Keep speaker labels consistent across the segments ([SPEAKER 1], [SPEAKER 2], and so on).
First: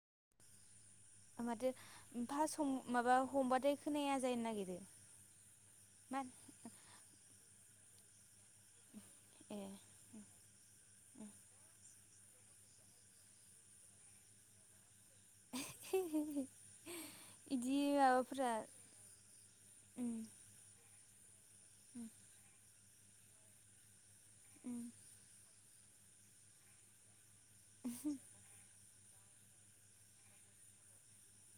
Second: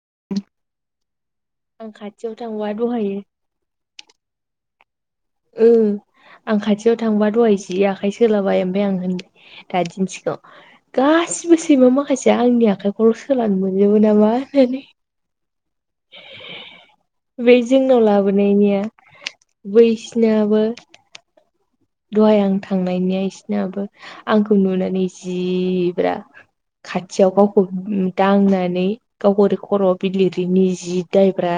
[SPEAKER 1] [unintelligible]
[SPEAKER 2] माथो
[SPEAKER 1] आं खाथियाव थांबा
[SPEAKER 2] फार्स्टआव
[SPEAKER 1] दहायो
[SPEAKER 2] माबा हमबाथाय खोनाया जानो नागिरो।
[SPEAKER 1] उम
[SPEAKER 2] मा
[SPEAKER 1] आं खाथियाव थांबा दहाय जि आखाइ सोलाबाय ओमफाय आं होन
[SPEAKER 2] ए
[SPEAKER 1] दा दिन्थिगौ गासिबो सैमा खायसेया आंनि आखाइखौल' सोलानो मोनजोबो नामा होननानै।
[SPEAKER 2] [unintelligible]
[SPEAKER 1] बे
[SPEAKER 2] इदि
[SPEAKER 1] जोंनाव
[SPEAKER 2] माबाफोरा
[SPEAKER 1] लाबोनायनिया
[SPEAKER 2] उम
[SPEAKER 1] बैसिनाबो दहाय आं थांनायनिया इसिनाबो आंखौ
[SPEAKER 2] उम
[SPEAKER 1] नुनानै जि ब्रा खाथियाव गावखौ दांनानै गावखो ओरि खर'आव बिलिरिनि जि दायब्रा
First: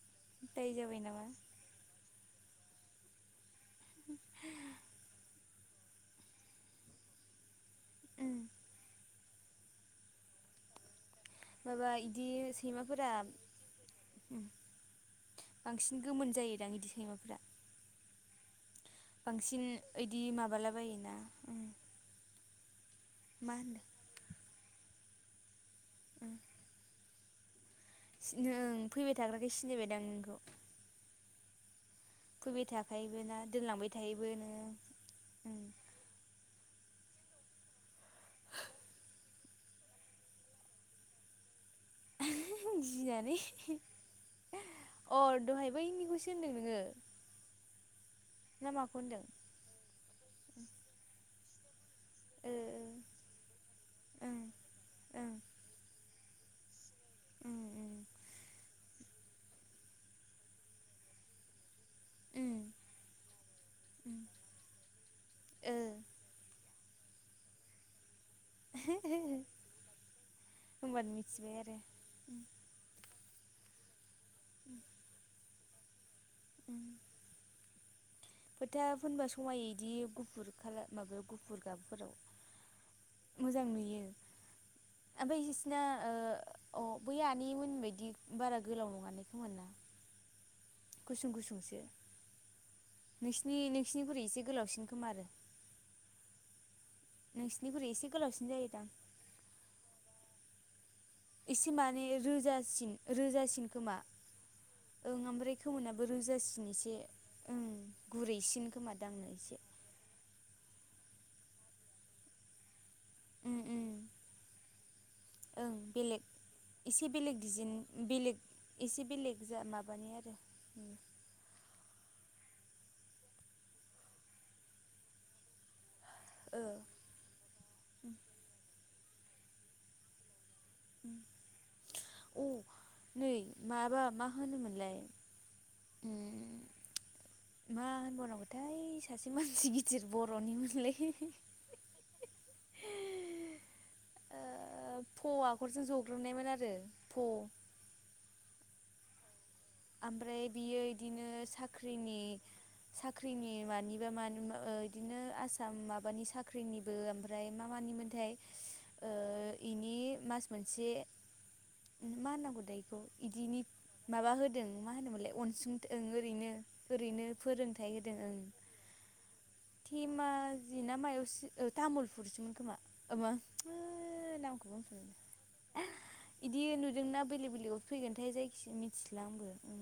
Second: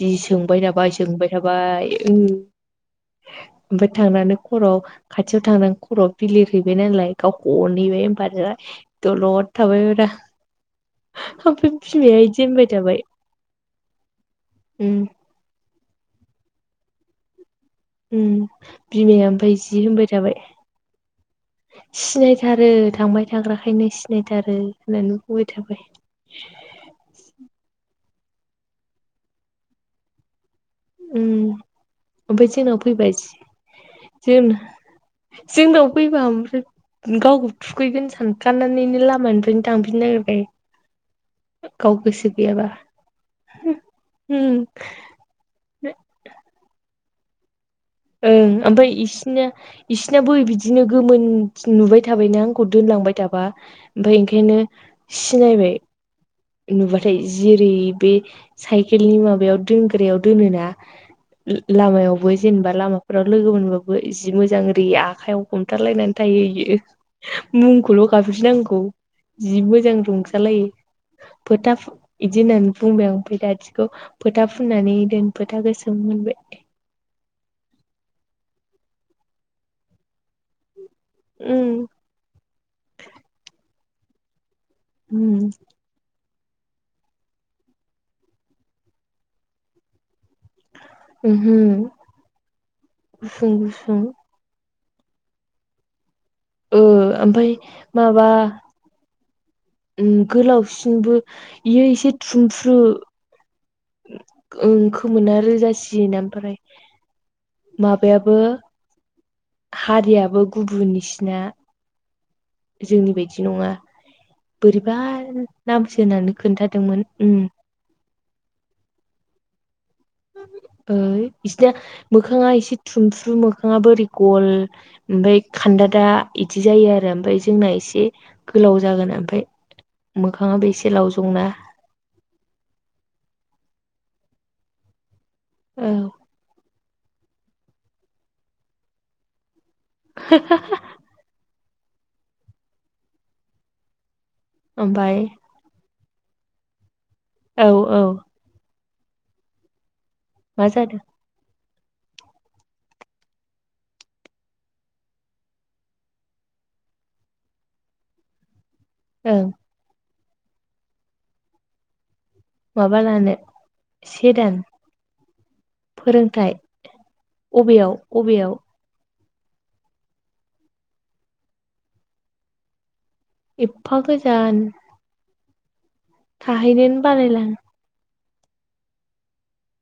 [SPEAKER 1] जि सोंबाय
[SPEAKER 2] दाय
[SPEAKER 1] थाबाय
[SPEAKER 2] जाबाय नामा
[SPEAKER 1] सोंबाय थाबाय ओं ओमफ्राय थांनानै खर' खाथियाव थांना खर'आव बिलिर हैबाय नालाय गावखौ अनहैबाय
[SPEAKER 2] उम
[SPEAKER 1] होमबासो दलद थाबाय ब्रा ओमफ्राय
[SPEAKER 2] माबा
[SPEAKER 1] बिमाया इदि होनबाय थाबाय
[SPEAKER 2] सैमाफोरा उम
[SPEAKER 1] होम
[SPEAKER 2] बांसिन गोमोन जायोदां इदि सैमाफोरा
[SPEAKER 1] उम बिमाया ओमफ्राय
[SPEAKER 2] बांसिन
[SPEAKER 1] जि होनबाय
[SPEAKER 2] ऐदि
[SPEAKER 1] थाबाय
[SPEAKER 2] माबाला बायोना।
[SPEAKER 1] थारो थांबाय थाग्राखायनो सिनायथारो होननानै बुंबाय थाबाय।
[SPEAKER 2] उम।
[SPEAKER 1] [inaudible]
[SPEAKER 2] सिन ओं फैबाय थाग्राखाय सिनायबाय दां नोंखौ।
[SPEAKER 1] उम। ओमफ्राय जोंनाव फैबाय।
[SPEAKER 2] थाखायोबो ना दोनलांबाय थायोबो
[SPEAKER 1] जोंन
[SPEAKER 2] नोङो उम
[SPEAKER 1] जोंनाव फैबा ओमफ्राय गावखौ थुखैगोन सानखानानैनो लामानिफ्रायनो थांफिननो नागिरखायो। गाव गोसो गैयाबा।
[SPEAKER 2] गिनानै
[SPEAKER 1] होम।
[SPEAKER 2] अ दहाय बैनिखौसो होनदों नोङो।
[SPEAKER 1] ओं
[SPEAKER 2] ना
[SPEAKER 1] ओमफ्राय
[SPEAKER 2] माखौ होनदों
[SPEAKER 1] इसिना इसिना बो बिदिनो गोमोन नुबाय। थाबायनो
[SPEAKER 2] ओ
[SPEAKER 1] आंखौ दोनलांबाय थाबा ओमफ्राय
[SPEAKER 2] ओ ओं
[SPEAKER 1] ओंखायनो
[SPEAKER 2] ओं
[SPEAKER 1] सिनायबाय नुबा थाय जिरि बे
[SPEAKER 2] होमबानो
[SPEAKER 1] साइकेलनि माबायाव दोनग्रायाव दोनोना। लामायावबो जेनेबा लामाफोराव लोगो मोनबाबो जि मोजां ओरै आखाइयाव हमथालायनानै थायो इयो। मुंखौल' गाबज्रिनांगौ जि मोजां रंजा लायो।
[SPEAKER 2] मिथिबाय
[SPEAKER 1] फोथा
[SPEAKER 2] आरो
[SPEAKER 1] फ इदि होननानै बुंबाय आं ओमफ्राय बैराथिखौ फोथा फुननानै दोन फोथा गोस [unintelligible]
[SPEAKER 2] [inaudible] फोथा फोनबा समायोदि गुफ गुफुर खालार बाबो गुफुर
[SPEAKER 1] उम
[SPEAKER 2] गाबफोराव। मोजां नुयो।
[SPEAKER 1] उम
[SPEAKER 2] ओमफ्राय इसिना ओ अ बै आनैमोन बायदि बारा गोलाव नङाने खोमा ना? गुसुं
[SPEAKER 1] उमहो
[SPEAKER 2] गुसुंसो।
[SPEAKER 1] गुसुं
[SPEAKER 2] नोंसिनि
[SPEAKER 1] गुसुं
[SPEAKER 2] नोंसिनिख्रुइ इसे गोलावसिन खोमा आरो।
[SPEAKER 1] ओ ओमफाय
[SPEAKER 2] नोंसिनिख्रुइ एसे
[SPEAKER 1] माबा
[SPEAKER 2] गोलावसिन जायोदां
[SPEAKER 1] उम गोलावसिनबो बियो
[SPEAKER 2] माने
[SPEAKER 1] एसे थुमफ्रु।
[SPEAKER 2] रोजासिन रोजासिन खोमा। ओं
[SPEAKER 1] खोमोना
[SPEAKER 2] ओमफ्राय
[SPEAKER 1] रोजा
[SPEAKER 2] खोमोनाबो
[SPEAKER 1] सिन ओमफ्राय
[SPEAKER 2] रोजासिन एसे ओं
[SPEAKER 1] माबायाबो
[SPEAKER 2] गुरैसिन खोमा दांनो एसे।
[SPEAKER 1] हारियाबो गुबुन निसिना जोंनि बायदि
[SPEAKER 2] ओं
[SPEAKER 1] नङा।
[SPEAKER 2] ओं
[SPEAKER 1] बोरैबा
[SPEAKER 2] ओं
[SPEAKER 1] नामसो
[SPEAKER 2] बेलेग
[SPEAKER 1] होननानै
[SPEAKER 2] एसे
[SPEAKER 1] खोन्थादोंमोन।
[SPEAKER 2] बेलेग
[SPEAKER 1] उम।
[SPEAKER 2] डिजाइन बेलेग एसे बेलेग जा माब
[SPEAKER 1] ओ इसिना मोख मोखाङा एसे थुमफ्रु मोखाङाबो ओरै गल ओमफाय खान्दादा दा इदि जायो आरो ओमफ्राय जोंना एसे गोलाव जागोन ओमफ्राय मोख खाङाबो इसे लावजंना। [inaudible]
[SPEAKER 2] ओ अ नै माबा मा होनोमोनलाय?
[SPEAKER 1] औ।
[SPEAKER 2] उम मा होनबावनांगौथाय सासे मानसि गिदिर बर'निमोनलै। ओ
[SPEAKER 1] ओमफाय
[SPEAKER 2] फ आखरजों ज'ग्रोमनायमोन आरो फ [inaudible]
[SPEAKER 1] औ औ
[SPEAKER 2] ओमफ्राय
[SPEAKER 1] मा
[SPEAKER 2] बियो
[SPEAKER 1] जादों
[SPEAKER 2] इदिनो साख्रिनि साख्रिनि मानिबा मानि ओ इदिनो आसाम माबानि साख्रिनिबो ओमफ्राय मा मा मानिमोनथाय। ओ
[SPEAKER 1] औ।
[SPEAKER 2] इनि मास मोनसे मा होननांगौथाय बेखौ
[SPEAKER 1] माबा लानो
[SPEAKER 2] इदिनि माबा
[SPEAKER 1] से
[SPEAKER 2] होद
[SPEAKER 1] दान
[SPEAKER 2] दों मा होनोमोनलाय अनसुं ओं ओरैनो
[SPEAKER 1] फोरोंथाइ
[SPEAKER 2] ओरैनो फोरोंथाइ
[SPEAKER 1] अबेयाव
[SPEAKER 2] होदों ओं।
[SPEAKER 1] अबेयाव
[SPEAKER 2] धेमाजिना मायाव तामुलफुरसोमोन खोमा। ओ बा ओ
[SPEAKER 1] एफा गोजान
[SPEAKER 2] नामखौनो बावफिनलायबाय। इदि
[SPEAKER 1] थाहैनोनो
[SPEAKER 2] नुदोंना
[SPEAKER 1] बालायलां
[SPEAKER 2] बेलेक बेलेगावो फैगोनथाय जायखिजाया मिथिला आंबो। उम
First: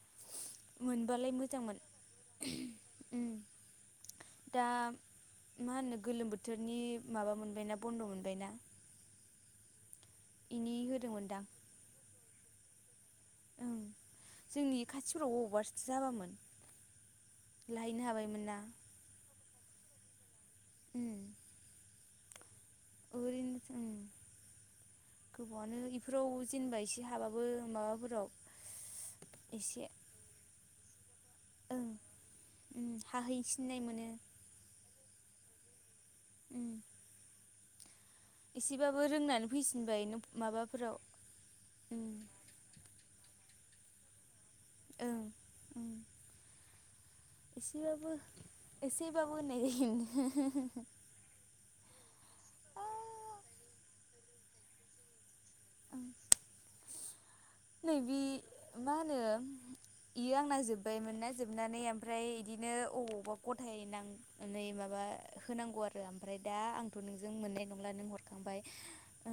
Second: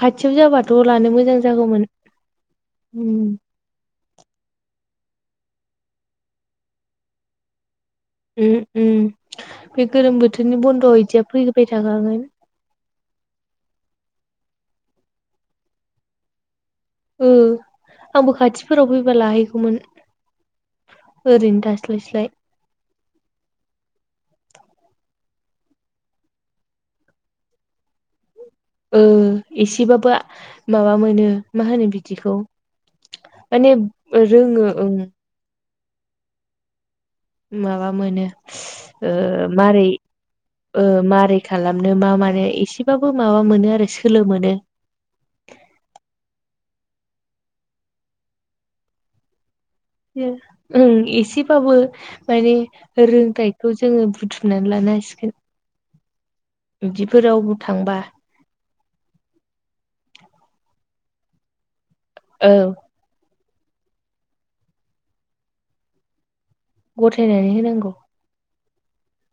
[SPEAKER 1] खाथियाव जाबाथ' लानो
[SPEAKER 2] मोनबालाय
[SPEAKER 1] मोजां
[SPEAKER 2] मोजांमोन
[SPEAKER 1] जागौमोन
[SPEAKER 2] उम
[SPEAKER 1] ओम।
[SPEAKER 2] दा मा होनो गोलोम बोथोरनि माबा मोनबायना बन्द'। मोनबायना
[SPEAKER 1] उम उम बे गोलोम बोथोरनि
[SPEAKER 2] इनि
[SPEAKER 1] बन्द'आव इदिया
[SPEAKER 2] होदोंमोनदां
[SPEAKER 1] फैबाय थाखागोन।
[SPEAKER 2] ओं जोंनि खाथिफोराव अबावबा जाबामोन।
[SPEAKER 1] ओ
[SPEAKER 2] लाहैनो
[SPEAKER 1] आंबो
[SPEAKER 2] हाबायमोन ना
[SPEAKER 1] खाथिफोराव फैबा लाहैगौमोन।
[SPEAKER 2] उम
[SPEAKER 1] ओरैनो थास्लायस्लाय।
[SPEAKER 2] ओरैनो उम गोबावानो बेफोराव जेनेबा एसे हाबाबो माबाफोराव
[SPEAKER 1] ओ
[SPEAKER 2] एसे
[SPEAKER 1] एसेबाबो माबा मोनो। मा
[SPEAKER 2] ओं
[SPEAKER 1] होनो बिदिखौ
[SPEAKER 2] उम
[SPEAKER 1] माने
[SPEAKER 2] हाहैसिननाय मोनो
[SPEAKER 1] रोङो ओं।
[SPEAKER 2] ओम
[SPEAKER 1] माबा मोनो ओ
[SPEAKER 2] रोंनानै
[SPEAKER 1] मारै
[SPEAKER 2] फैसिनबाय
[SPEAKER 1] ओ
[SPEAKER 2] माबाफोराव
[SPEAKER 1] मारै खालामनो
[SPEAKER 2] उम
[SPEAKER 1] मा मानो एसेबाबो माबा मोनो आरो सोलो मोनो।
[SPEAKER 2] ओं ओ एसेबाबो एसे बाबो
[SPEAKER 1] ओं एसेबाबो माने रोंथायखौ जोङो बुथुमनानै लानो हासिगोन।
[SPEAKER 2] ओम
[SPEAKER 1] बिदिफोरावबो थांबा
[SPEAKER 2] मा होनो बियो आंना जोब्बायमोन ना जोबनानै ओमफ्राय
[SPEAKER 1] औ
[SPEAKER 2] बिदिनो अबावबा गथाय नांनानै माबा होनांगौ आरो ओमफ्राय दा आंथ' नोंजों
[SPEAKER 1] गथायनानै
[SPEAKER 2] मोननाय नंला
[SPEAKER 1] होनांगौ
[SPEAKER 2] नों हरखांबाय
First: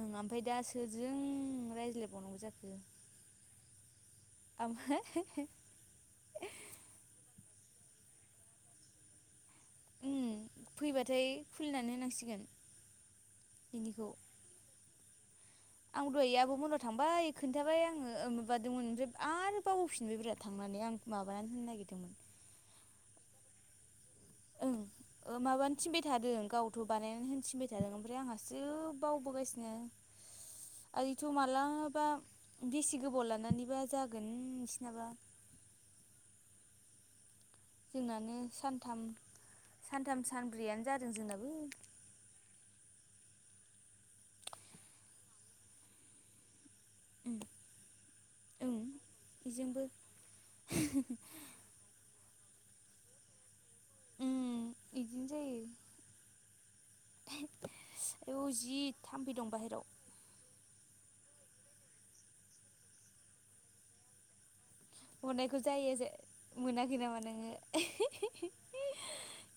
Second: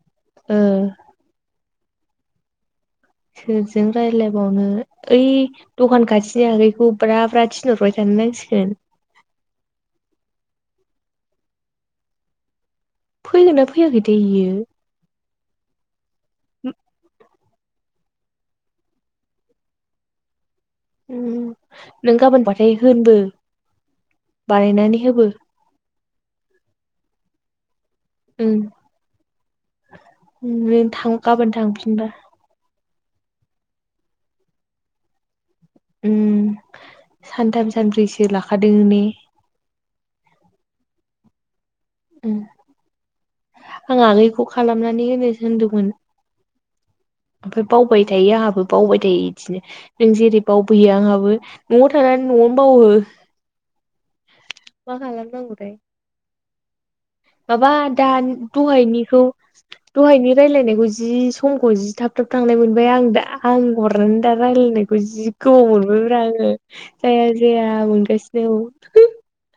[SPEAKER 2] ओं ओमफ्राय दा
[SPEAKER 1] ओ
[SPEAKER 2] सोरजों रायज्लायबावनांगौ जाखो।
[SPEAKER 1] सोरजों रायलायबावनो
[SPEAKER 2] ओमफ्राय
[SPEAKER 1] ओइ दखान खाथिनि आगैखौ ब्रा ब्रा थि नहरबाय थानो नांसिगोन।
[SPEAKER 2] ओम फैबाथाय खुलिनानै होनांसिगोन।
[SPEAKER 1] फैगोनना
[SPEAKER 2] बिनिखौ
[SPEAKER 1] फैयाखैथाय इयो?
[SPEAKER 2] आं दहाय आबौ मोनायाव थांबाय खोन्थाबाय आङो ओ माबादोंमोन ओमफ्राय आरो बावबोफिनबाय ब्रा। थांनानै आं माबानानै होनो नागिरदोंमोन।
[SPEAKER 1] दोनबो।
[SPEAKER 2] ओं ओ माबानो थिनबाय थादों गावथ' बानायनानै होनो थिनबाय था दों ओमफ्राय
[SPEAKER 1] उम
[SPEAKER 2] आंहासो बावबोगासिनो।
[SPEAKER 1] नों
[SPEAKER 2] आरो
[SPEAKER 1] थां
[SPEAKER 2] इथ'
[SPEAKER 1] गाबोन
[SPEAKER 2] मालाबा
[SPEAKER 1] थांफिनबा
[SPEAKER 2] बेसे गोबाव लानानैबा जागोन बिसानाबा।
[SPEAKER 1] उम सानथाम सानब्रैसो
[SPEAKER 2] जोंनानो
[SPEAKER 1] लाखादों ने
[SPEAKER 2] सानथाम सानथाम सानब्रैयानो जादों जोंनाबो।
[SPEAKER 1] ओम आगैखौ खालामनानै होनो होनदोंमोन। ओमफ्राय बावबाय थायो आंहाबो
[SPEAKER 2] ओं
[SPEAKER 1] बावबाय थायो इदिनो
[SPEAKER 2] बेजोंबो
[SPEAKER 1] नों जेरै बावबोयो आंहाबो न'आव थानानै न'आवनो बावो
[SPEAKER 2] उम
[SPEAKER 1] मा
[SPEAKER 2] बिदिनो जायो
[SPEAKER 1] खालामनांगौथाय। माबा दा
[SPEAKER 2] आयौ जि
[SPEAKER 1] दहायनिखौ
[SPEAKER 2] थाम्फै दं बाहेराव
[SPEAKER 1] दहायनि रायलायनायखौ जि समखौ जि थाब थाब थांनाय मोनबाय आं दा आं हरनानै दा रायज्लायनाय जि
[SPEAKER 2] हरनायखौ
[SPEAKER 1] गोबाव
[SPEAKER 2] जायो जे
[SPEAKER 1] मोनबोब्रा आङो
[SPEAKER 2] मोनाखै नामा
[SPEAKER 1] जाया
[SPEAKER 2] नोङो
[SPEAKER 1] जाया मोनगासिनो।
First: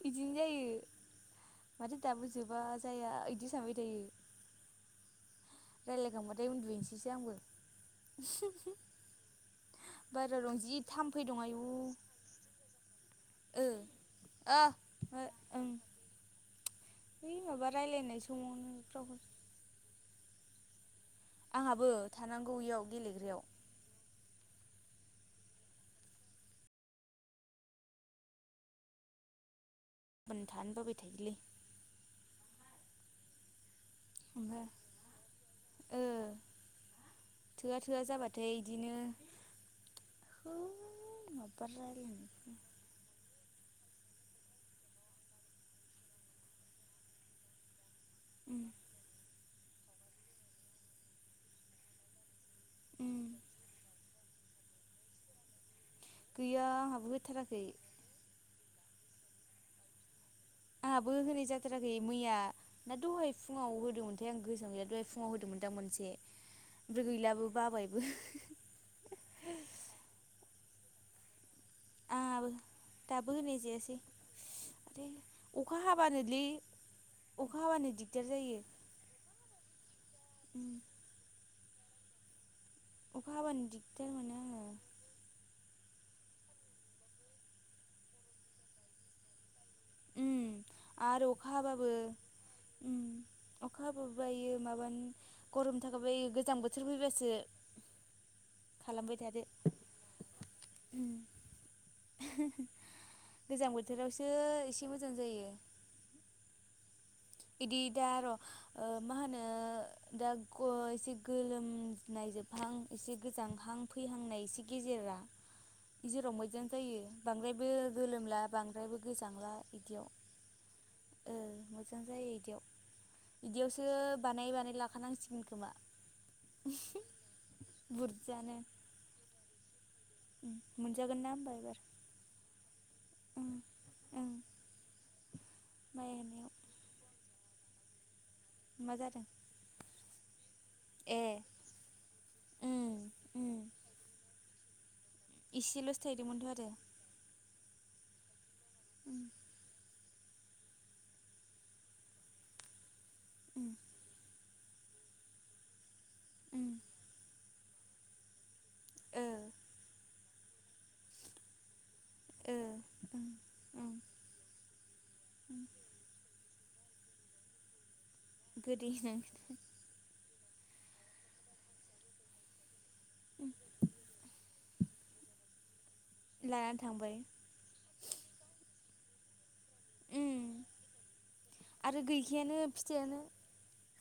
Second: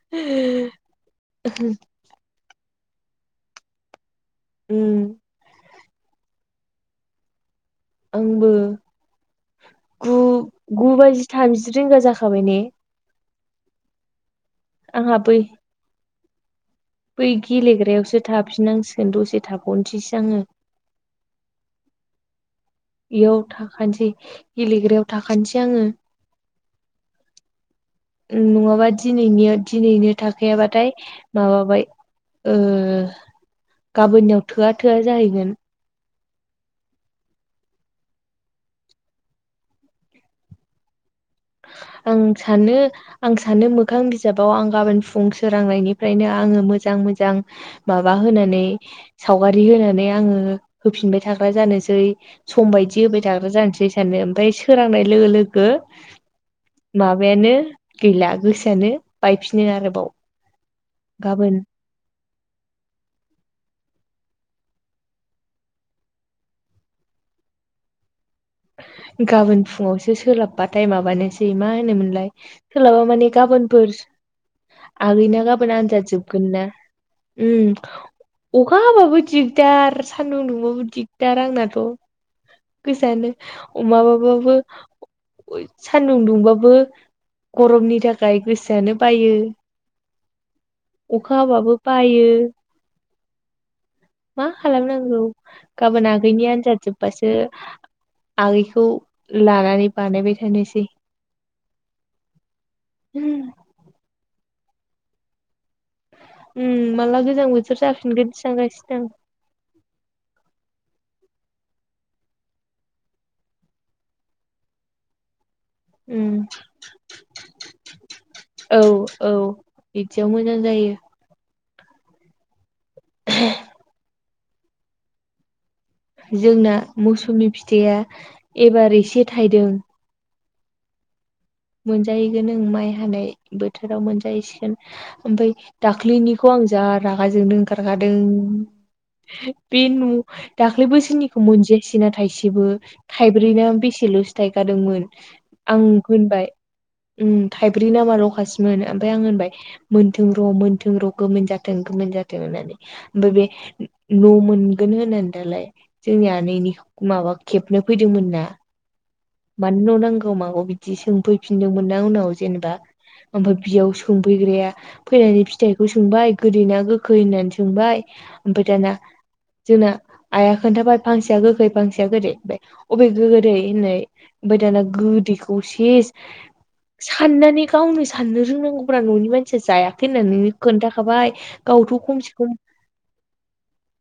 [SPEAKER 2] बिदिनो जायो माथो दाबो जोबा जाया बिदि सानबाय थायो।
[SPEAKER 1] उम
[SPEAKER 2] रायज्लायखांबाथाय उन्दुहैनोसैसो आंबो।
[SPEAKER 1] आंबो।
[SPEAKER 2] बाहेरायाव दं जि
[SPEAKER 1] गु-गु
[SPEAKER 2] थाम्फै
[SPEAKER 1] बाजि
[SPEAKER 2] दं आयु
[SPEAKER 1] थामजि रिंगा जाखाबाय ने?
[SPEAKER 2] ओ ओ
[SPEAKER 1] आंहा
[SPEAKER 2] ओ
[SPEAKER 1] बै
[SPEAKER 2] ओं
[SPEAKER 1] बै
[SPEAKER 2] माबा रायलायनाय
[SPEAKER 1] गेलेग्रायावसो
[SPEAKER 2] समावनो
[SPEAKER 1] थाफिनांसिगोन दसे थाबावनोसैसो आङो
[SPEAKER 2] आंहाबो थानां
[SPEAKER 1] बेयाव थाखानोसै गेलेग्रायाव थाखानोसै आङो [inaudible] उम नङाबा दिनै निया दिनैनो
[SPEAKER 2] गाबोन
[SPEAKER 1] थाखाया
[SPEAKER 2] थानो
[SPEAKER 1] बाथाय
[SPEAKER 2] बाबाय थायोलै
[SPEAKER 1] माबाबाय ओ गाबोननियाव
[SPEAKER 2] ओमफ्राय
[SPEAKER 1] थोआ थोआ जाहैगोन।
[SPEAKER 2] [inaudible] थोआ थोआ जाबाथाय इदिनो माबा
[SPEAKER 1] आं
[SPEAKER 2] रायलायनो
[SPEAKER 1] सानो आंस सानो मोखां बिजाबाव आं गाबोन फुं सोरांनायनिफ्रायनो आङो मोजां मोजां माबा होनाय नै
[SPEAKER 2] उम
[SPEAKER 1] सावगारि होनानै आङो होफिनबाय थाग्रा जानोसै सम बायदि
[SPEAKER 2] उम
[SPEAKER 1] होबाय थाग्रा जानोसै सानो ओमफाय सोरांनाय लोगो लोगो
[SPEAKER 2] गैया आंहाबो
[SPEAKER 1] माबायानो
[SPEAKER 2] होथाराखै
[SPEAKER 1] गैला गोसोआनो बायफिनो आरोबाव।
[SPEAKER 2] आंहाबो होनाय
[SPEAKER 1] गाबोन
[SPEAKER 2] जाथाराखै मैया दा दहाय फुङाव होदोंमोनथाय आं गोसोआवनो गैया दहाय फुङाव होदोंमोन दां मोनसे। ओमफ्राय गैलाबो बाबायबो [unintelligible]
[SPEAKER 1] गाबोन फुङावसो सोलाबबाथाय माबानोस सै मा होनोमोनलाय
[SPEAKER 2] आंहाबो
[SPEAKER 1] सोलाबा माने
[SPEAKER 2] दाबो होनाय जायासै
[SPEAKER 1] गाबोनफोरस आगै ना
[SPEAKER 2] आरो
[SPEAKER 1] गाबोन
[SPEAKER 2] अखा
[SPEAKER 1] आनजाद
[SPEAKER 2] हाबानोलै
[SPEAKER 1] जोबगोन ना।
[SPEAKER 2] अखा
[SPEAKER 1] उम
[SPEAKER 2] हाबानो दिगदार जायो
[SPEAKER 1] अखा हाबाबो दिग दार सान्दुं
[SPEAKER 2] उम
[SPEAKER 1] दुंबाबो दिगदार आंनाथ'
[SPEAKER 2] अखा
[SPEAKER 1] गोसानो
[SPEAKER 2] हाबानो
[SPEAKER 1] अमा
[SPEAKER 2] दिगदार
[SPEAKER 1] मा
[SPEAKER 2] मोनो
[SPEAKER 1] बाबो
[SPEAKER 2] आङो
[SPEAKER 1] सान्दुं दुंबाबो गरमनि थाखाय गोसोआनो बायो।
[SPEAKER 2] उम
[SPEAKER 1] [inaudible] अखा हाबाबो बायो।
[SPEAKER 2] उम अखा हाबाबो
[SPEAKER 1] मा
[SPEAKER 2] माबानो
[SPEAKER 1] खालामनांगौ
[SPEAKER 2] गरम थाखाय
[SPEAKER 1] गाबोन
[SPEAKER 2] बायो
[SPEAKER 1] आगैनि
[SPEAKER 2] गोजां
[SPEAKER 1] आनजाद
[SPEAKER 2] बोथोर
[SPEAKER 1] जोब्बासो
[SPEAKER 2] फैबासो
[SPEAKER 1] आगैखौ
[SPEAKER 2] खालामबाय थादो
[SPEAKER 1] लानानै बानायबाय थानोस [unintelligible]
[SPEAKER 2] [unintelligible] सो एसे मोजां जायो।
[SPEAKER 1] उम माला गोजां
[SPEAKER 2] बिदि
[SPEAKER 1] बोथोर
[SPEAKER 2] दा र'
[SPEAKER 1] जाफिनगोनसो
[SPEAKER 2] ओ
[SPEAKER 1] सानगासिनो आं
[SPEAKER 2] मा होनो दाग अ एसे गोलोमनाय जोबहां एसे गोजांहां फैहांनाय इसे गेजेरा
[SPEAKER 1] उम
[SPEAKER 2] इजोराव मोजां जायो बांद्रायबो गोलोमला
[SPEAKER 1] औ
[SPEAKER 2] बांद्रायबो
[SPEAKER 1] औ
[SPEAKER 2] गोजांला इदियाव
[SPEAKER 1] बिदियाव मोजां जायो।
[SPEAKER 2] ओ मोजां जायो इदियाव इदियावसो बानाय बानाय लाखानांसिगोन खोमा।
[SPEAKER 1] जोंना मौसुमि फिथाइया
[SPEAKER 2] बुरजानो
[SPEAKER 1] एबार एसे थायदों।
[SPEAKER 2] मोनजागोन ना होमबाद
[SPEAKER 1] मोनजाहैगोन ओं माइ हानाय बोथोराव
[SPEAKER 2] ओं
[SPEAKER 1] मोनजाहैसिगोन ओमफाय
[SPEAKER 2] माइ
[SPEAKER 1] दाख्लैनिखौ
[SPEAKER 2] हानायाव
[SPEAKER 1] आं जा राग गा जोंनो ओंखारखादों
[SPEAKER 2] मा जादों
[SPEAKER 1] बे न' दाख्लैबो
[SPEAKER 2] ए
[SPEAKER 1] बोसोरनिखो मोनजायासै ना थाइसेबो
[SPEAKER 2] उम उम
[SPEAKER 1] थाइब्रैना बेसेल'सो थायखादोंमोन। आं
[SPEAKER 2] इसेल'सो थायदोंमोन
[SPEAKER 1] होनबाय
[SPEAKER 2] थ' आरो।
[SPEAKER 1] उम थाइब्रैना मा ल'खासोमोन ओमफाय
[SPEAKER 2] उम
[SPEAKER 1] आं होनबाय मोनथों र' मोनथों र' गोमोन जाथों गोमोन जाथों होननानै ओमफाय बे
[SPEAKER 2] उम
[SPEAKER 1] न' मोन गोन होननानै दालाय जोंनि
[SPEAKER 2] उम
[SPEAKER 1] आनैनिखौ माबा खेबनो फैदोंमोन ना।
[SPEAKER 2] ओ
[SPEAKER 1] मानो न' नांगौ मागौ बिदि सोंफैफिनदोंमोन ना उनाव
[SPEAKER 2] ओ
[SPEAKER 1] जेनेबा
[SPEAKER 2] उम
[SPEAKER 1] ओमफाय
[SPEAKER 2] उम
[SPEAKER 1] बियाव सोंफैग्राया फैनानै फिथाइखौ सोंबाय गोदैना गोखै होननानै सोंबाय ओमफाय
[SPEAKER 2] गोदै
[SPEAKER 1] दाना
[SPEAKER 2] होनांगोन
[SPEAKER 1] जोंना आइआ खोन्थाबाय फांसेया गोखै फांसेया गोदै ओमफाय अबे गोदै होननाय फाय दाना गोदैखौ सेस
[SPEAKER 2] लानानै थांबाय
[SPEAKER 1] साननानै गावनो साननो रोंनांगौब्रा न'नि मान सिया जायाखै
[SPEAKER 2] उम
[SPEAKER 1] होननानै खोन्थाखाबाय गावथ'
[SPEAKER 2] आरो
[SPEAKER 1] खमसे खम
[SPEAKER 2] गैखायानो फिथाइयानो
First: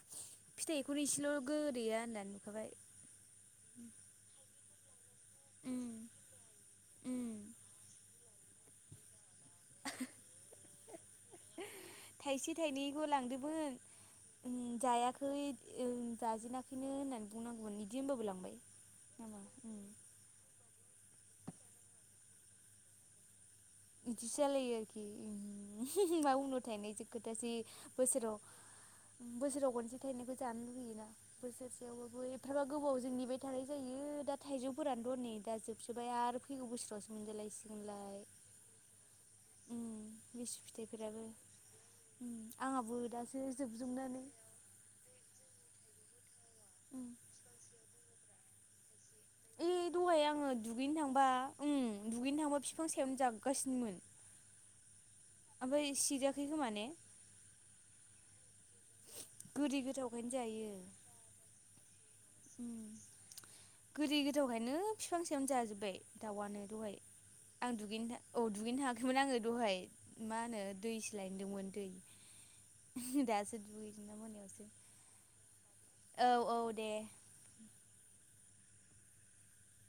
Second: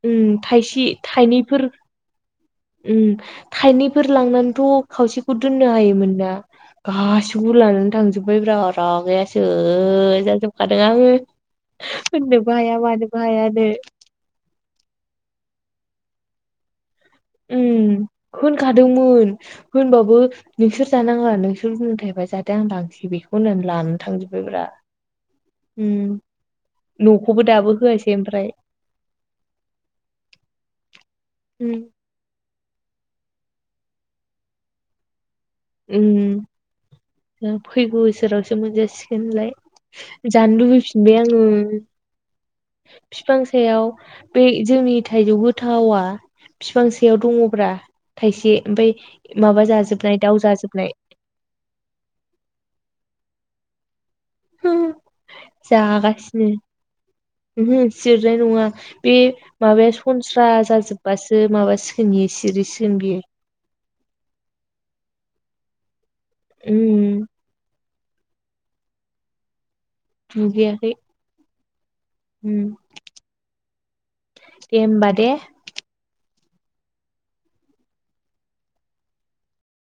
[SPEAKER 1] उम थाइसे
[SPEAKER 2] फिथाइखौनो एसेल'
[SPEAKER 1] थाइनैफोर
[SPEAKER 2] गोदैया होननानै नुखाबाय
[SPEAKER 1] उम थाइनैफोर लांना थ' खावसेखौ दोननो
[SPEAKER 2] उम
[SPEAKER 1] हायोमोन ना
[SPEAKER 2] उम
[SPEAKER 1] गासिखौबो लानानै थांजोब्बाय ब्रा रागाया सो जाजोब खादों आङो। होननोबो
[SPEAKER 2] थाइसे
[SPEAKER 1] हाया
[SPEAKER 2] थाइनैखौ
[SPEAKER 1] मानोबो हायानो
[SPEAKER 2] लांदोंमोन उम जायाखै उम जाजेनाखै
[SPEAKER 1] उम होनखादोंमोन
[SPEAKER 2] नामा उम
[SPEAKER 1] होनबाबो नोंसोर जानांङा नोंसोर बुंथायबा जादों आं लांसै बेखौ होननानै लानानै
[SPEAKER 2] बिदि
[SPEAKER 1] थांजोब्बायब्रा
[SPEAKER 2] जालायो आरोखि उम मा उनाव थानायसै
[SPEAKER 1] न'खौबो
[SPEAKER 2] खोथासे
[SPEAKER 1] दाबो होआसै
[SPEAKER 2] बोसोराव
[SPEAKER 1] ओमफ्राय
[SPEAKER 2] उम बोसोराव गनसे थायनायखौ जानो लुुबैयोना
[SPEAKER 1] उम
[SPEAKER 2] बोसोरसेयावबाबो एफाबा गोबावजों नेबाय थानाय जायो दा थाइजौफोरानोथ' नै दा जोबसोबाय
[SPEAKER 1] उम
[SPEAKER 2] आरो फैगौ बोसोरावसो मोनजालायसि गोनलाय
[SPEAKER 1] जोबसिगोनलाय जानो लुबैफिनबाय
[SPEAKER 2] फिथाइफोराबो
[SPEAKER 1] आङो
[SPEAKER 2] उम आंहाबो दासो
[SPEAKER 1] बिफां सायाव
[SPEAKER 2] जोबजोबनानै
[SPEAKER 1] बे जोंनि थाइजौ गोथावा
[SPEAKER 2] उम
[SPEAKER 1] बिफांसेयाव दङब्रा थाइसे ओमफ्राय माबा
[SPEAKER 2] ए
[SPEAKER 1] जाजोब
[SPEAKER 2] दहाय आङो दुगैनो थांबा उम दुगैनो थांबा बिफां सायावनो जागासिनो नो
[SPEAKER 1] ओ
[SPEAKER 2] सिजायाखै
[SPEAKER 1] जागासिनो
[SPEAKER 2] खोमा ने
[SPEAKER 1] उमहो जिरनाय नङा बे
[SPEAKER 2] गोदै
[SPEAKER 1] माबाया
[SPEAKER 2] गोथावखायनो
[SPEAKER 1] संस्रा
[SPEAKER 2] जायो
[SPEAKER 1] जाजोबबासो माबासो नि सिरि
[SPEAKER 2] उम
[SPEAKER 1] सिगोन बियो
[SPEAKER 2] सेम जाजोबबाय दाउआनो दहाय
[SPEAKER 1] उम
[SPEAKER 2] आं दुगैनो औ दुगैनो थाङाखैमोन आङो दहाय मा होनो
[SPEAKER 1] दुगैयाखै
[SPEAKER 2] दैसो लायदोंमोन दै दासो दु
[SPEAKER 1] ए होमबा दे
[SPEAKER 2] औ औ दे